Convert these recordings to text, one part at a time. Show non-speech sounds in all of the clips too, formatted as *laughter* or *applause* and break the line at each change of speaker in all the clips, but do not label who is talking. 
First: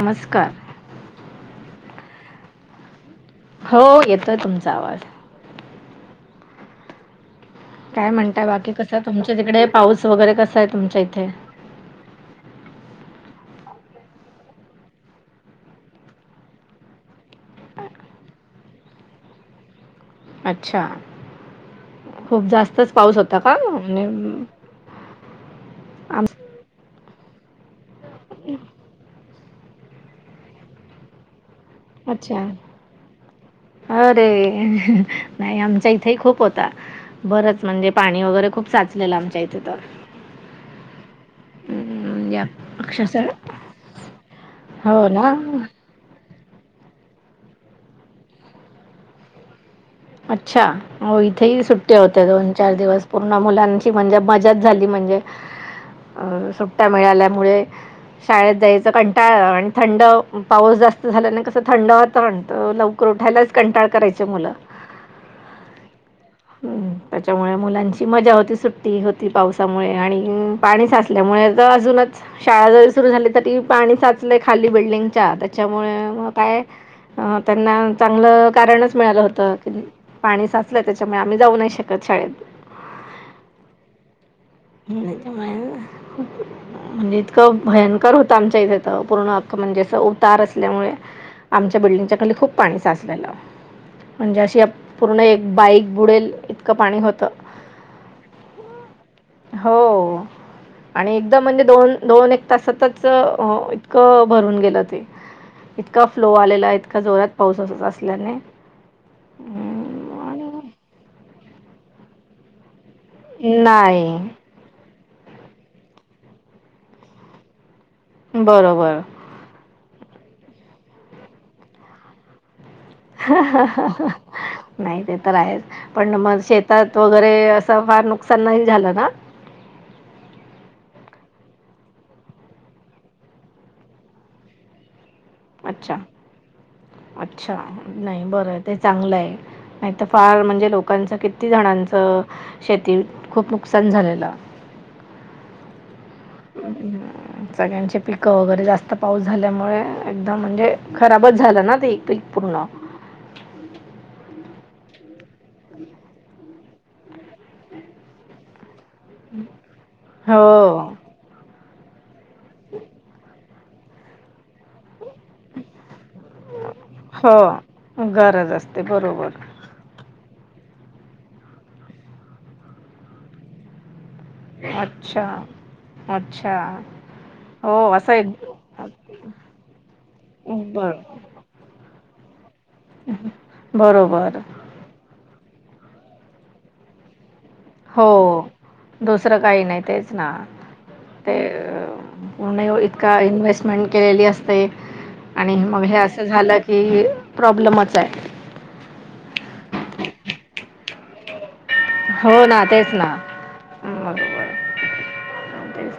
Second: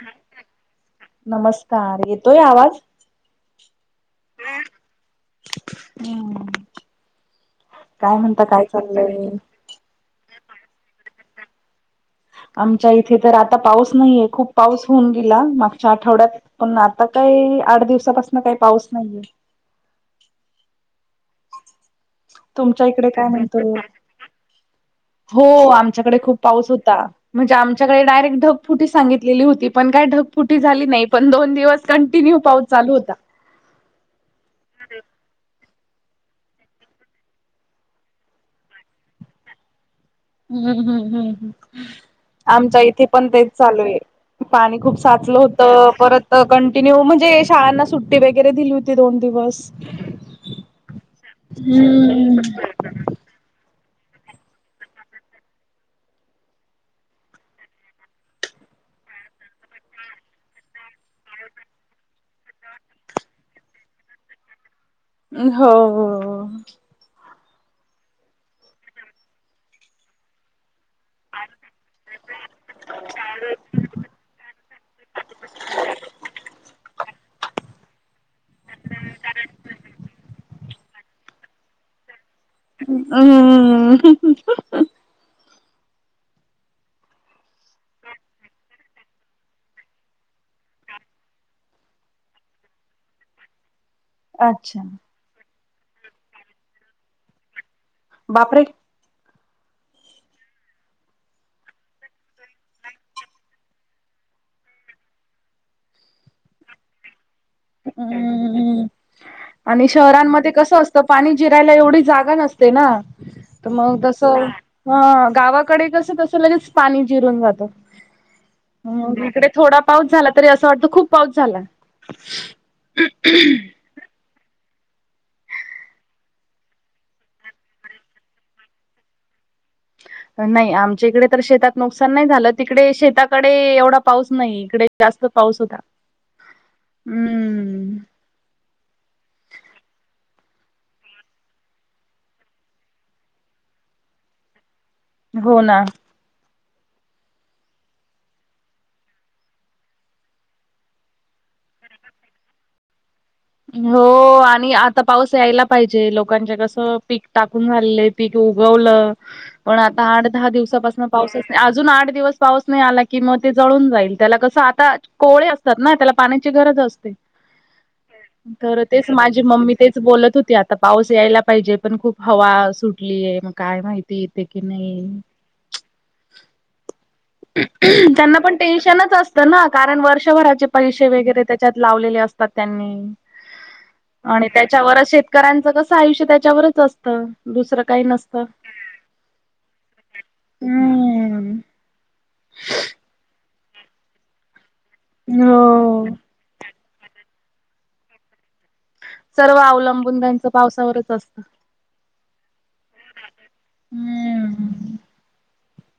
नमस्कार
नमस्कार येतोय आवाज
हो येतोय तुमचा आवाज
हम्
काय म्हणताय, बाकी कसं
चाललंय
तुमच्या तिकडे पाऊस वगैरे कसा आहे तुमच्या इथे -
आमच्या इथे तर आता पाऊस नाहीये खूप पाऊस होऊन गेला मागच्या आठवड्यात पण आता काही आठ दिवसापासून काही पाऊस नाहीये.
अच्छा, खूप
तुमच्या
जास्तच
इकडे
पाऊस
काय
होता का?
म्हणतो
आणि
हो आमच्याकडे
आम
खूप पाऊस होता. म्हणजे आमच्याकडे डायरेक्ट ढगफुटी सांगितलेली होती, पण काय ढगफुटी झाली नाही, पण दोन दिवस कंटिन्यू
अच्छा
पाऊस चालू होता.
अरे! नाही, आमच्या इथेही खूप होता. बरंच म्हणजे पाणी वगैरे खूप साचलेलं आमच्या इथे तर
हम्म हम्म हम्म हम्
हम्म, या
आमच्या इथे पण
अक्षरशः
तेच चालू आहे. पाणी खूप
हो ना
साचलं होत परत हो कंटिन्यू म्हणजे शाळांना सुट्टी वगैरे दिली होती दोन दिवस
अच्छा, हो इथेही सुट्ट्या होत्या
हम्म.
दोन, चार दिवस पूर्ण मुलांची म्हणजे मजाच झाली म्हणजे अ सुट्ट्या मिळाल्यामुळे शाळेत जायचं कंटाळ आणि थंड पाऊस जास्त झाल्याने कसं थंड वातावरण तर लवकर उठायलाच कंटाळ करायचे मुलं
हो हो
हम्म त्याच्यामुळे मुलांची मजा होती. सुट्टी होती पावसामुळे आणि पाणी साचत त्यामुळे बाजूलाच शाळा जरी सुरू झाली तरी पाणी साचलंय खाली बिल्डिंगच्या त्याच्यामुळे मग काय अ त्यांना चांगलं कारणच मिळालं होतं, की पाणी साचलं त्या आम्ही जाऊ नाही शकत शाळेत
हम हम
*unintelligible* म्हणजे इतकं भयंकर होतं आमच्या इथे तर पूर्ण अख्ख म्हणजे असं उतार असल्यामुळे आमच्या बिल्डिंगच्या खाली खूप पाणी साचलेलं. म्हणजे अशी
अच्छा
पूर्ण एक बाईक बुडेल इतकं पाणी होत.
बापरे!
हो आणि एकदाम म्हणजे दोन दोन, एक तासातच इतकं भरून गेलं ते इतका फ्लो आलेला आहे इतका जोरात पाऊस असत असल्याने
हम्म् आणि
हम्म,
शहरांमध्ये
आणि
कसं असत. तर पाणी जिरायला एवढी जागा नसते ना तर मग
नाही
तसं हा गावाकडे कस तस लगेच पाणी जिरून जातं.
बरोबर
हा इकडे थोडा पाऊस झाला तरी असं वाटत खूप पाऊस झाला.
ह ह ह नाही ते तर आहेच, पण मग शेतात वगैरे असं फार नुकसान नाही झालं ना
नाही आमच्या इकडे तर शेतात नुकसान नाही झालं, तिकडे शेताकडे एवढा पाऊस नाही इकडे जास्त पाऊस होता.
अच्छा अच्छा.
हम्म
नाही बर आहे. ते चांगलं आहे. नाही तर फार म्हणजे लोकांच किती जणांचं शेतीत खूप नुकसान झालेलं.
हो ना!
अ ह *unintelligible* सगळ्यांचे पीक वगैरे जास्त पाऊस झाल्यामुळे एकदम म्हणजे खराबच झाला ना ते पीक पूर्ण
हो आणि आता पाऊस यायला पाहिजे, लोकांचे कस पीक टाकून झालं. पिक उगवलं. पण आता आठ, दहा
हो,
दिवसापासून पाऊसच अजून आठ दिवस पाऊस नाही आला कि मग ते जळून जाईल, त्याला कसं आता कोळे असतात ना. त्याला पाण्याची गरज असते.
हो. गरज असते
तर तेच,
बरोबर.
माझी मम्मी तेच बोलत होती. आता पाऊस यायला पाहिजेऋ पण खूप हवा सुटलीये. मग काय माहित.
अच्छा, अच्छा. हो असं एक
त्यांना पण टेन्शनच असत ना. कारण वर्षभराचे
बरं.
पैसे वगैरे त्याच्यात लावलेले असता. तात त्यांनी.
बरोबर.
आणि त्याच्यावरच शेतकऱ्यांच कस, आयुष्य त्याच्यावरच असत.
हो, दुसरं काही नाही. तेच ना. ते
हम्म
नही ओ. इतका इन्व्हेस्टमेंट केलेली असते. आणि मग हे
हो.
असं झालं हेही प्रॉब्लेमच आहे.
सर्व अवलंबून त्यांचं, पावसावरच असतं.
हो ना. तेच ना.
हम्म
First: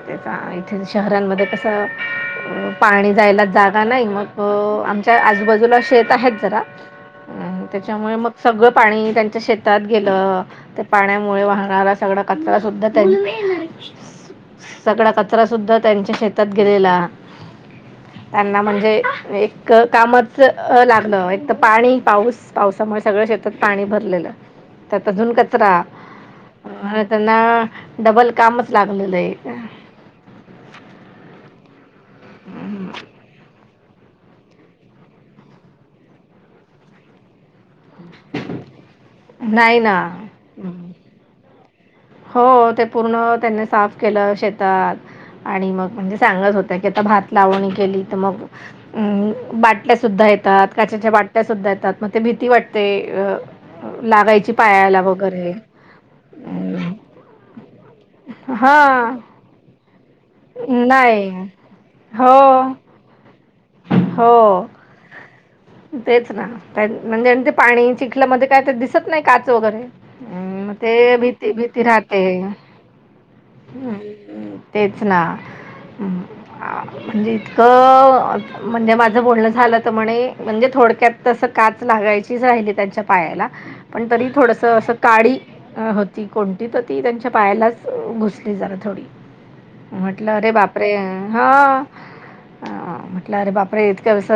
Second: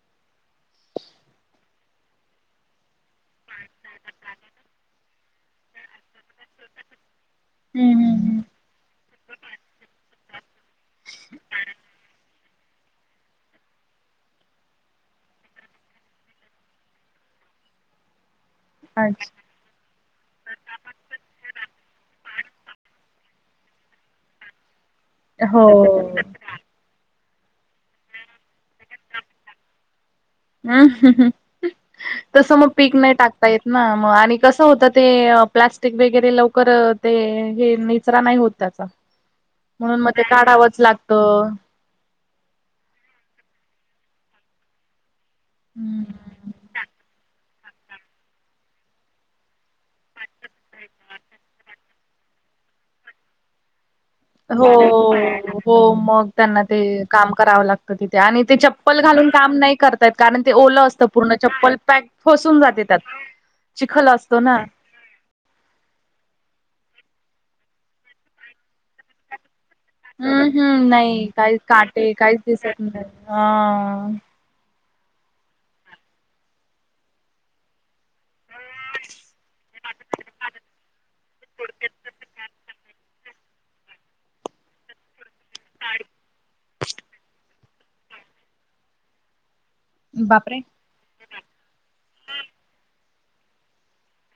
त्याचा, इथे शहरांमध्ये कसं, पाणी जायला जागा नाही, मग आमच्या आजूबाजूला शेत आहेत जरा हम्म. त्याच्यामुळे मग सगळं पाणी त्यांच्या शेतात गेलं. ते पाण्यामुळे वाहणारला सगळा कचरा सुद्धा त्यां सगळा कचरा सुद्धा, त्यांच्या शेतात गेलेला. त्यांना म्हण
अच्छा
म्हे एक *unintelligible* कामच लागलं. एक त पाणी पाऊस. पाउसामुळे सगळं शेतात पाणी भरलेलं. त्यात जूल
हो.
अ त्यांना, डबल कामच लागलेलंय.
अम्म. तस मग पीक नाही टाकता येत. ना मग, आणि कसं होतं. ते प्लस्टिक वगैरे लवकर ते, हे निचरा नाही होत. त्याचा.
नाही ना
म्हणून मग ते काढावंच लागत.
हो ते पूर्ण त्यांनी साफ केलं शेतात. आणि मग, म्हणजे
हम्म.
सांगत होत्या की, आता भात लावणी केली त. मग अ बाटल्या सुद्धा ये तात. काचेच्या बाटल्या सुद्धा येतात. मग ते भीती वाटते लागायची.
हो,
पायाला वगैरे
हो मग. त्यांना ते काम करावं लागतं तिथे. आणि ते चप्पल
हां
घालून काम नाही करत ता येत. कारण ते ओलं असतं.
नाही
पूर्ण चप्पल पॅक फसून
हो
जाते त्यात. चिखल असतो ना.
हो, तेच ना. म्हणजे ते पाणी चिखल्यामध्ये काय तर दिसत नाही. काच वगैरे. हम्म, म ते
नाही
भीती
काही
भीती
काटे
राहते.
काहीच दिसत नाही हा
तेच ना. म्हणजे इतकं म्हणजे माझं बोलणं झालं त. म्हणे म्हणजे थोडक्यात तस काच लागायचीच राहिली त्यांच्या पायाला. पण तरी थोडस असं काडी अ होती कोणती होती. त्यांच्या पायालाच घुसली जरा थोडी. म्हटलं अरे बापरे, हा. म्हटलं अरे बापरे, इतकंस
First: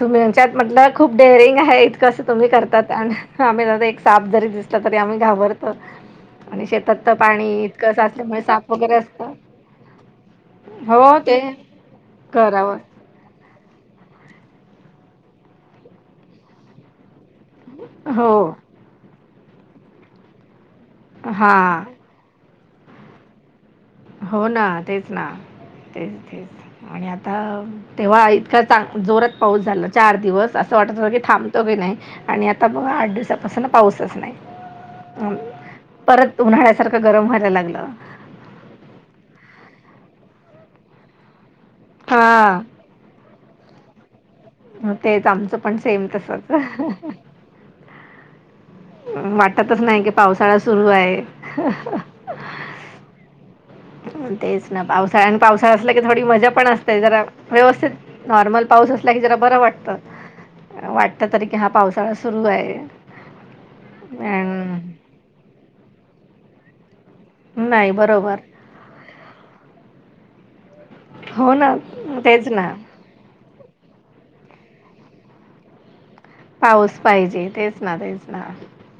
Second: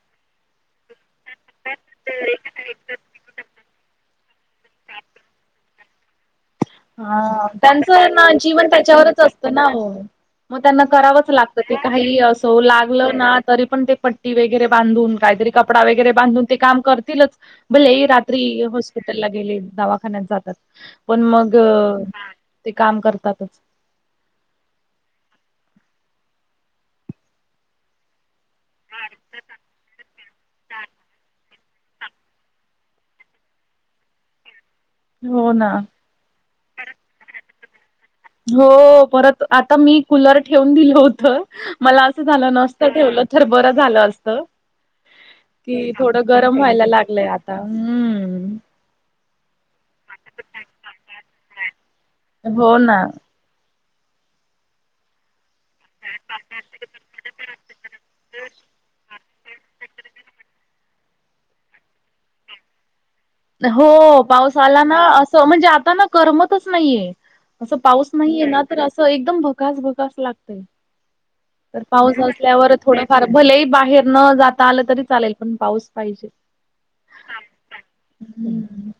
तुम्हीच्यात म्हटलं खूप डेअरिंग आहे. इतकं असं तुम्ही करतात. आणि आम्ही एक साप जरी दिसला तरी आम्ही घाबरत त.
हा. त्यांचं ना जीवन
साप वगैरे
त्याच्यावरच असतं ना ओ. मग त्यांना करावंच लागत ते. काही असो,
करावं.
लागलं ना, तरी पण ते पट्टी वगैरे बांधून, काहीतरी कपडा वगैरे बांधून, ते काम करतीलच. भले
हो.
रात्री हॉस्पिटलला गेले. दवाखान्यात जातात. पण मग
हां.
ते काम करतातच.
हो ना. तेच ना. तेच तेच आणि आता. तेव्हा इतका चांग जोरात पाऊस झाला. चार दिवस. असं वाटत होत की, थांबतो की नाही. आणि आता बघा. आठ दिवसापासून पाऊसच नाही. अं,
हो ना.
परत, उन्हाळ्यासारखं गरम व्हायला लागलं.
हो परत आता मी कुलर ठेवून दिलं होत मला असं झालं
हा
नस त ठेवलं तर बरं झालं असत.
तेच आमचं पण
की
सेम
थोडं
तसच
गरम व्हायला लागलय आता हम्म
वाटतच नाही की पावसाळा सुरु आहे.
हो ना
तेच ना पावसाळा आणि पावसाळा असला की थोडी मजा पण असते जरा व्यवस्थित नॉर्मल पाऊस असला की जरा बर वाटत. वाटत तरी की हा पावसाळा सुरु आहे.
हो
अ
पाऊस आला ना असं म्हणजे आता ना करमतच नाहीये. असं
नाही
पाऊस
बरोबर
नाहीये ना तर असं एकदम भकास भकास लागतय.
हो ना
तर पाऊस
तेच ना
असल्यावर थोड फार भ लही बाहेर न जाता आलं तरी चालेल पण पाऊस पाहिजेचं.
पाऊस पाहिजे तेच ना तेच ना
हम्म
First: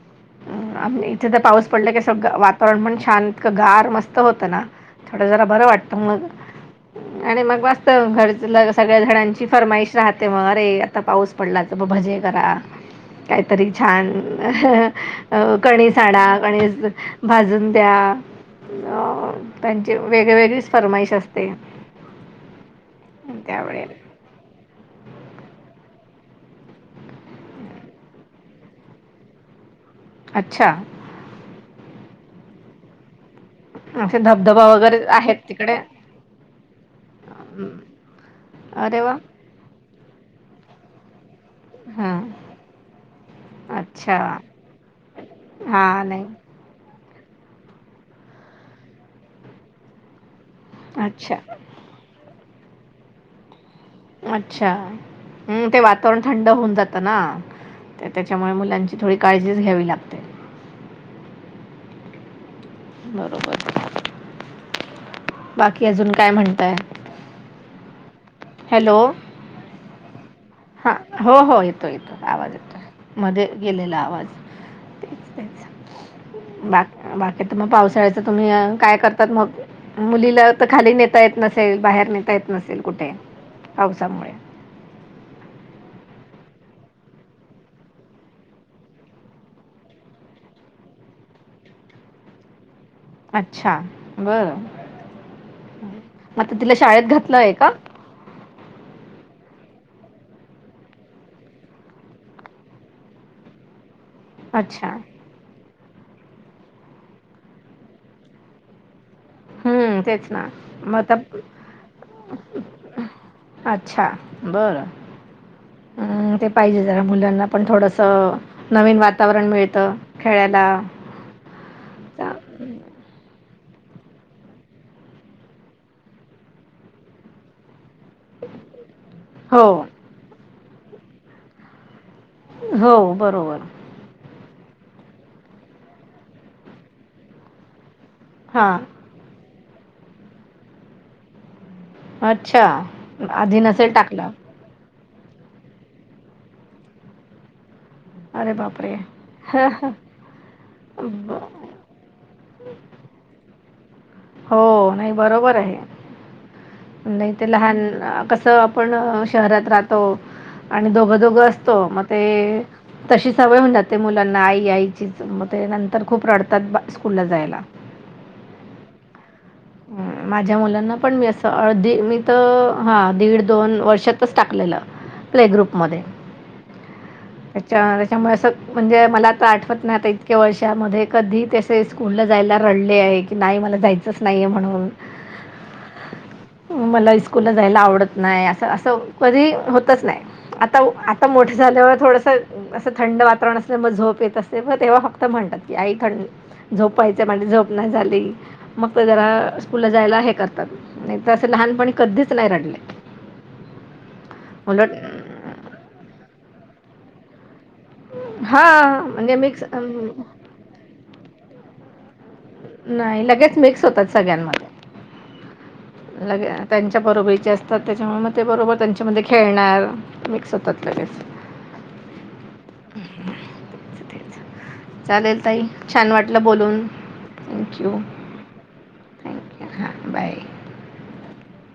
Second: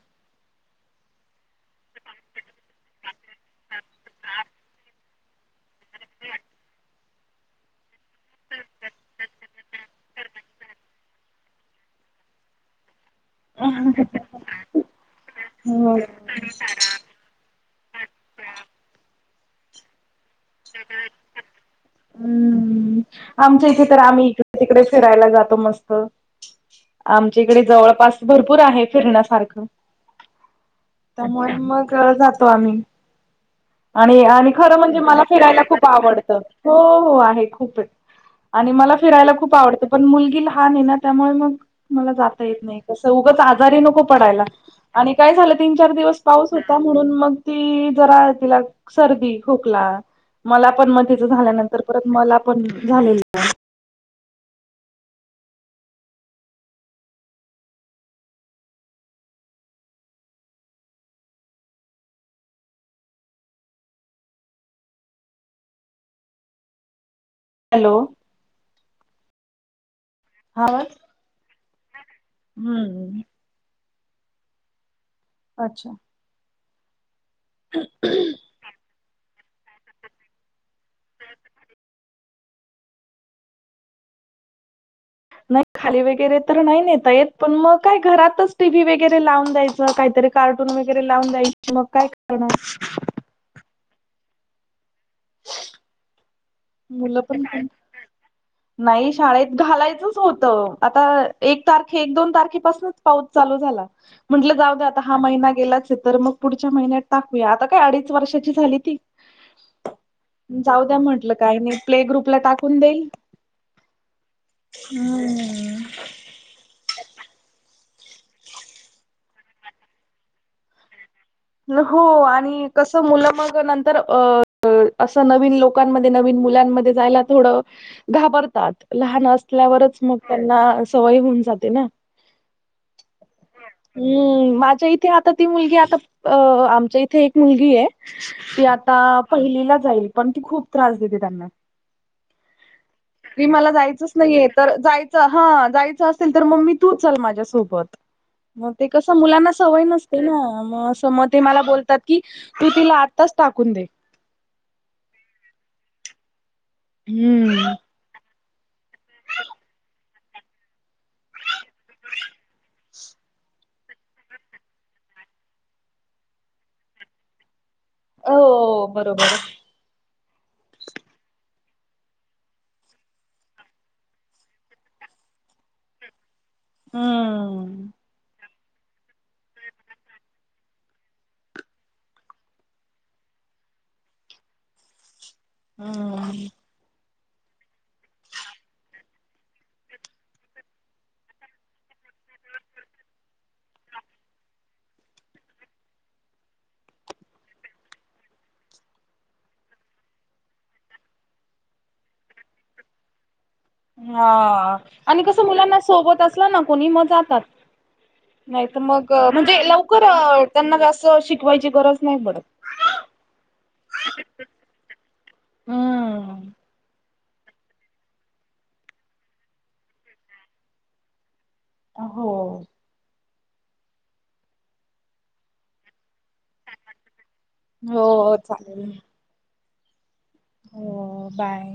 म आम्ही इथे तर पाऊस पडला की सगळं वातावरण पण छान इतकं गार मस्त होतं ना थोडा जरा बरं वाटतं मग
*inaudible*
आणि मग मस्त घर सगळ्या घरांची फरमाईश राहते मग अरे आता पाऊस पडला तर म भजे करा कायतरी छान अ
हो
कणीस आणा कणीस भाजून द्या त्यांचे वेगवेग
सगळं *unintelligible* हम्म आमच्या इथे
त्यावेळे
तर आम्ही तिकडे फिरायला जातो मस्त आमच्याइकडे जवळपास भरपूर आहे फिरण्यासारखं.
अच्छा
त्यामुळे मग जातो आम्ही
असे
आणि आणि
धबधबा
खरं म्हणजे
वगैरे
मला
आहेत
फिरायला
तिकडे
खूप आवडतं हो हो हो आहे
हम्म.
खूप येत. आणि मला
अरे वा
फिरायला खूप आवडत पण मुलगी लहान ये ना त्यामुळे मग मला
हां
जाता येत नाही कसं उगंच आजारी नको
अच्छा
पडायला आणि काय झालं तीन चार
हां
दिवस
नाही
पाऊस होता म्हणून मग ती जरा तिला सर्दी, खोकला मला पण म तिचं
अच्छा
झाल्यानंतर परत मला पण झालेलं.
अच्छा हूं ते वातावरण थंड होऊन जातं ना ते त्याच्यामुळे मुलांची थोडी काळजीच घ्यावी लागते. बरोबर, बाकी अजून काय म्हणताय?
हॅलो
हॅलो हा, हो हो येतोय येतो ना आवाज. येतोय.
हम्म
मध्ये गेलेला आवाज. तेच ते
अच्छा
बा बाकी त मग पावसाळ्याच तुम्ही काय कर तात मग मुलीला त खाली नेता येत नसेल, बाहेर नेता येत नसेल कुठे पावसामुळे
नाही खाली वगैरे तर नाही नेता येत. पण म काय घरातच टी व्ही वगैरे लावून द्यायचं. काहीतरी कार्टून वगैरे लावून द्यायची मग काय करणार.
अच्छा, बरं
*unintelligible*
आता तिला श
मुलं पण कोणं नाही शाळेत घालायचंच होतं, आता एक तारखे, एक दोन तारखेपासनच पाऊस चालू झाला. म्हंटलं जाऊ दे,
अच्छा.
आता हा महिना गेलाच ये तर मग पुढच्या महिन्यात टाकूया आता काय अडीच वर्षाची झाली ती.
हम्म तेच ना मग आता.
आणि प्ले ग्रुपला टाकून देईन.
अच्छा, बरं.
हम
अं, ते पाहिजे जरा मुलांना पण थोडसं नवीन वातावरण मिळतं खेळायला.
हो
चा
आणि कसं मुलं मग नंतर अ- असं नवीन लोकांमध्ये नवीन मुलांमध्ये जायला थोड- घाबरतात, लहान
हो,
असल्यावरच मग त्यांना सवय होऊन जाते ना.
हो बरोबर.
हम्म, माझ्या इथे आता ती मुलगी आता अ आमच्या इथे एक मुलगी आहे. ती
हां,
आता पहिलीला जाईल, पण ती खूप त्रास देते त्यांना.
अच्छा,
की
आधी
मला
नसेल
जायचंच
टाकलं.
नाहीये तर जायचं, हा, जायचं असेल तर मम्मी तू चल माझ्यासोबत-
अरे
मग ते
बापरे!
कसं मुलांना सवय नसते ना मग- मग
ब
ते मला बोलतात की तू तिला आत्ताच टाकून दे.
हो नाही बरोबर आहे. नाही ते
हम्म
लहान कसं- पण शहरात राहतो, आणि दोघं -दोघं असतो. मग ते- तशी सवय होऊन जाते मुलांना आई आईचीच, मग ते नंतर खूप रडतात स्कूलला जायला.
अ, हो बरोबर.
माझ्या मुलांना पण मी असं, अधी मी तर हा दीड दोन वर्षातच टाकलेलं. प्ले ग्रुप म त्याच्या
हम्म
त्याच्यामुळे म्हणजे मला तर आठवत नाही आता इतक्या वर्षामध्ये कधी तसे स्कूलला जायला रडले आहे की नाही मला जायचंच नाहीये म्हणून
हम्म
मला स्कूलला जायला आवडत नाही असं असं कधी होतच नाही आता उ, आता मोठं झाल्यावर थोडसं - असं थंड वातावरण असल्यामूळ झोप येत असते बघ तेव्हा फक्त म्हणतात, की आई थंड- झोपायचय, माझी झोप नाही झाली. मग ते जरा स्कूलला जायला हे करतात नाही तर असं लहानपणी कधीच नाही रडले.
हा,
उलट
आणि कसं मुलांना सोबत असल ना कोणी मग जातात. नाही तर
हां
मग, म्हणजे
मिक्स
लवकर त्यांना जास्त शिकवायची गरज नाही पडत.
नाही लगेच मिक्स होतात सगळ्यांमध्ये.
हम्म
लगे- त्यांच्या बरोबरीचे असतात त्याच्यामुळे मग ते बरोबर त्यांच्यामध्ये खेळणार मिक्स होतात लगेच.
अ हो
ते ते चालेल ताई छान वाटलं बोलून. थँक्यू
हो हो, चालेल.
थँक्यू हां बाय
हो बाय